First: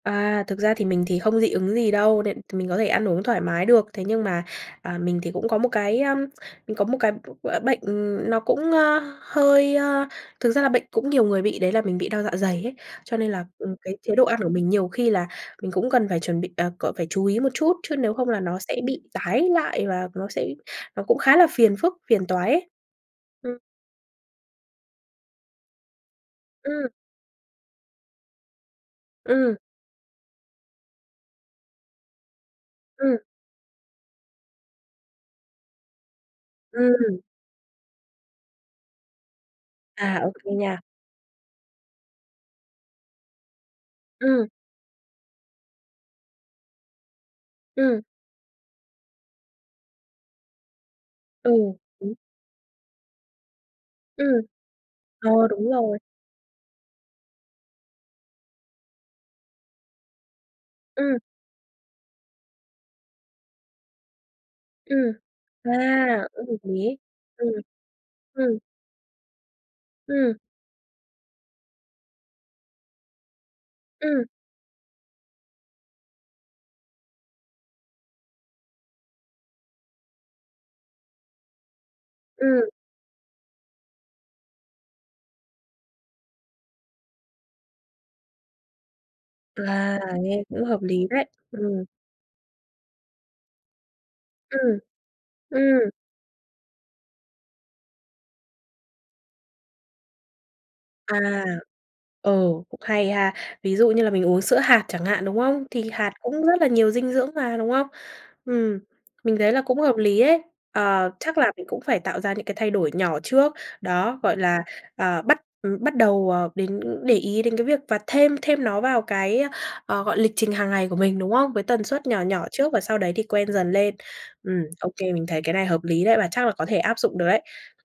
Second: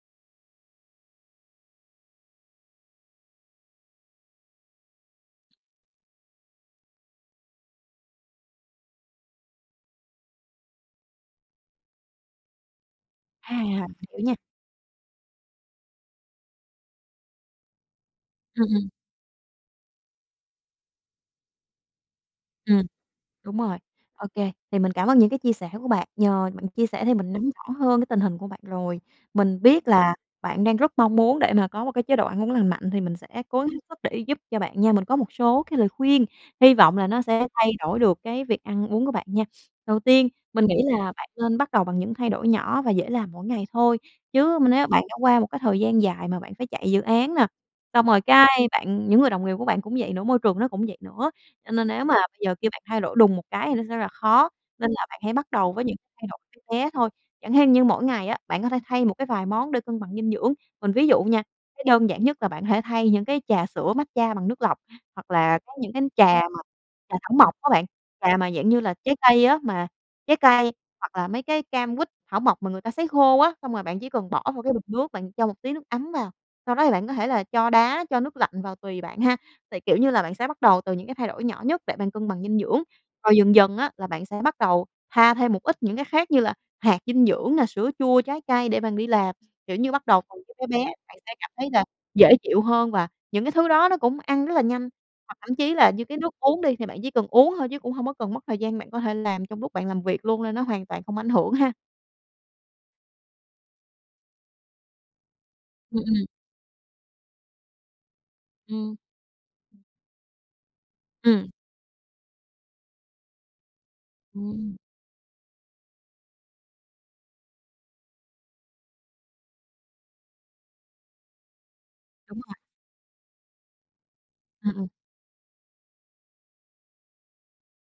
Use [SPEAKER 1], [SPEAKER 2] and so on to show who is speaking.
[SPEAKER 1] À, thực ra thì mình thì không dị ứng gì đâu đên thì mình có thể ăn uống thoải mái được. Thế nhưng mà, à, mình thì cũng có một cái á, mình có một cái b gọi là, bệnh, ừm, nó cũng, a, hơi a, thực ra là bệnh cũng nhiều người bị, đấy là mình bị đau dạ dày ấy. Cho nên là,
[SPEAKER 2] À!
[SPEAKER 1] ừm, cái
[SPEAKER 2] [unintelligible]
[SPEAKER 1] chế
[SPEAKER 2] hiểu
[SPEAKER 1] độ
[SPEAKER 2] nha.
[SPEAKER 1] ăn của mình nhiều khi là mình cũng cần phải chuẩn bị, à, c phải chú ý một chút, chứ nếu không là nó
[SPEAKER 2] Ừm,
[SPEAKER 1] sẽ
[SPEAKER 2] ừm.
[SPEAKER 1] bị tái lại và nó sẽ nó cũng khá là phiền phức, phiền toái ấy.
[SPEAKER 2] Ừm.
[SPEAKER 1] Ừm.
[SPEAKER 2] Đúng rồi, ô kê. Thì mình cảm ơn những cái chia sẻ của bạn, nhờ bạn chia
[SPEAKER 1] Ừm.
[SPEAKER 2] sẻ thì mình nắm rõ hơn cái tình hình của bạn rồi.
[SPEAKER 1] Ừm.
[SPEAKER 2] Mình biết là bạn đang rất mong muốn để mà có một cái chế độ ăn uống lành mạnh, thì mình
[SPEAKER 1] Ừm.
[SPEAKER 2] sẽ cố gắng hết sức để giúp cho bạn nha. Mình có một số cái lời khuyên, hy vọng là
[SPEAKER 1] Ừm.
[SPEAKER 2] nó sẽ thay đổi được cái việc ăn uống của bạn nha. Đầu
[SPEAKER 1] À,
[SPEAKER 2] tiên
[SPEAKER 1] OK
[SPEAKER 2] mình
[SPEAKER 1] nha.
[SPEAKER 2] nghĩ là bạn nên bắt đầu bằng những thay đổi nhỏ và dễ làm mỗi ngày thôi,
[SPEAKER 1] Ừm.
[SPEAKER 2] chứ m nếu bạn đã qua một cái thời gian dài mà bạn phải chạy dự án nè,
[SPEAKER 1] Ừm.
[SPEAKER 2] xong rồi cái bạn những người đồng nghiệp của bạn cũng vậy nữa, môi trường nó cũng vậy nữa,
[SPEAKER 1] Ừ,
[SPEAKER 2] cho nên nếu
[SPEAKER 1] đúng.
[SPEAKER 2] mà bây giờ kêu bạn thay đổi đùng một cái thì nó sẽ là
[SPEAKER 1] Ừm,
[SPEAKER 2] khó. Nên là bạn
[SPEAKER 1] ờ,
[SPEAKER 2] hãy bắt
[SPEAKER 1] đúng
[SPEAKER 2] đầu với những
[SPEAKER 1] rồi.
[SPEAKER 2] thay đổi bé bé thôi, chẳng hên như mỗi ngày á, bạn có thể thay một cái vài món để cân bằng dinh dưỡng. Mình ví
[SPEAKER 1] Ừm.
[SPEAKER 2] dụ nha, cái đơn giản nhất là bạn hãy thay những cái trà sữa matcha bằng nước lọc,
[SPEAKER 1] Ừm.
[SPEAKER 2] hoặc là
[SPEAKER 1] À!
[SPEAKER 2] có những cái trà
[SPEAKER 1] Rất hợp
[SPEAKER 2] mà
[SPEAKER 1] lý.
[SPEAKER 2] trà thảo
[SPEAKER 1] Ừm.
[SPEAKER 2] mộc á bạn, trà mà,
[SPEAKER 1] Ừm.
[SPEAKER 2] dạng như là, trái cây á, mà
[SPEAKER 1] Ừm.
[SPEAKER 2] trái cây hoặc là mấy cái cam, quýt, thảo mộc mà người ta sấy khô á. Xong rồi bạn chỉ
[SPEAKER 1] Ừm.
[SPEAKER 2] cần bỏ vô cái bình nước, bạn cho một tí nước ấm vào, sau đó thì bạn có thể là cho đá, cho nước lạnh vào tùy bạn ha. Tại, kiểu như là, bạn sẽ bắt đầu từ những cái thay đổi nhỏ nhất để bạn cân bằng dinh
[SPEAKER 1] Ừm.
[SPEAKER 2] dưỡng, rồi dần dần á là bạn sẽ bắt đầu pha thêm một ít những cái khác như là hạt dinh dưỡng nè, sữa chua trái cây để bạn đi làm, kiểu như,
[SPEAKER 1] À,
[SPEAKER 2] bắt đầu bằng
[SPEAKER 1] nghe
[SPEAKER 2] thứ
[SPEAKER 1] cũng
[SPEAKER 2] bé
[SPEAKER 1] hợp
[SPEAKER 2] bé,
[SPEAKER 1] lý
[SPEAKER 2] bạn
[SPEAKER 1] đấy.
[SPEAKER 2] sẽ cảm thấy
[SPEAKER 1] Ừm.
[SPEAKER 2] là dễ chịu hơn và những cái thứ đó nó cũng ăn rất là
[SPEAKER 1] Ừm,
[SPEAKER 2] nhanh. Hoặc thậm chí là
[SPEAKER 1] ừm.
[SPEAKER 2] như cái nước uống đi, thì bạn chỉ cần uống thôi chứ cũng hông có cần mất thời gian, bạn có thể làm trong lúc bạn làm việc luôn nên nó hoàn toàn không ảnh
[SPEAKER 1] À,
[SPEAKER 2] hưởng ha.
[SPEAKER 1] ờ, cũng hay ha. Ví dụ như là mình uống sữa hạt chẳng hạn, đúng không? Thì
[SPEAKER 2] Ừm,
[SPEAKER 1] hạt
[SPEAKER 2] ừm.
[SPEAKER 1] cũng rất là nhiều dinh dưỡng mà, đúng không? Ừm,
[SPEAKER 2] Ừm.
[SPEAKER 1] mình thấy là cũng hợp lý ấy! À, chắc
[SPEAKER 2] Ừm.
[SPEAKER 1] là mình cũng phải tạo ra những cái thay đổi nhỏ trước, đó, gọi là,
[SPEAKER 2] Ừm.
[SPEAKER 1] ờ, bắt, ừm, bắt đầu, ờ, đến để ý đến cái việc và thêm thêm nó vào cái, ơ, ờ, gọi, lịch trình hàng ngày của mình, đúng không? Với tần suất nhỏ
[SPEAKER 2] Đúng
[SPEAKER 1] nhỏ
[SPEAKER 2] rồi.
[SPEAKER 1] trước, và sau đấy thì quen dần lên. Ừm,
[SPEAKER 2] Ừm, ừm.
[SPEAKER 1] ô kê, mình thấy cái này hợp lý đấy, và chắc là có thể áp dụng được đấy.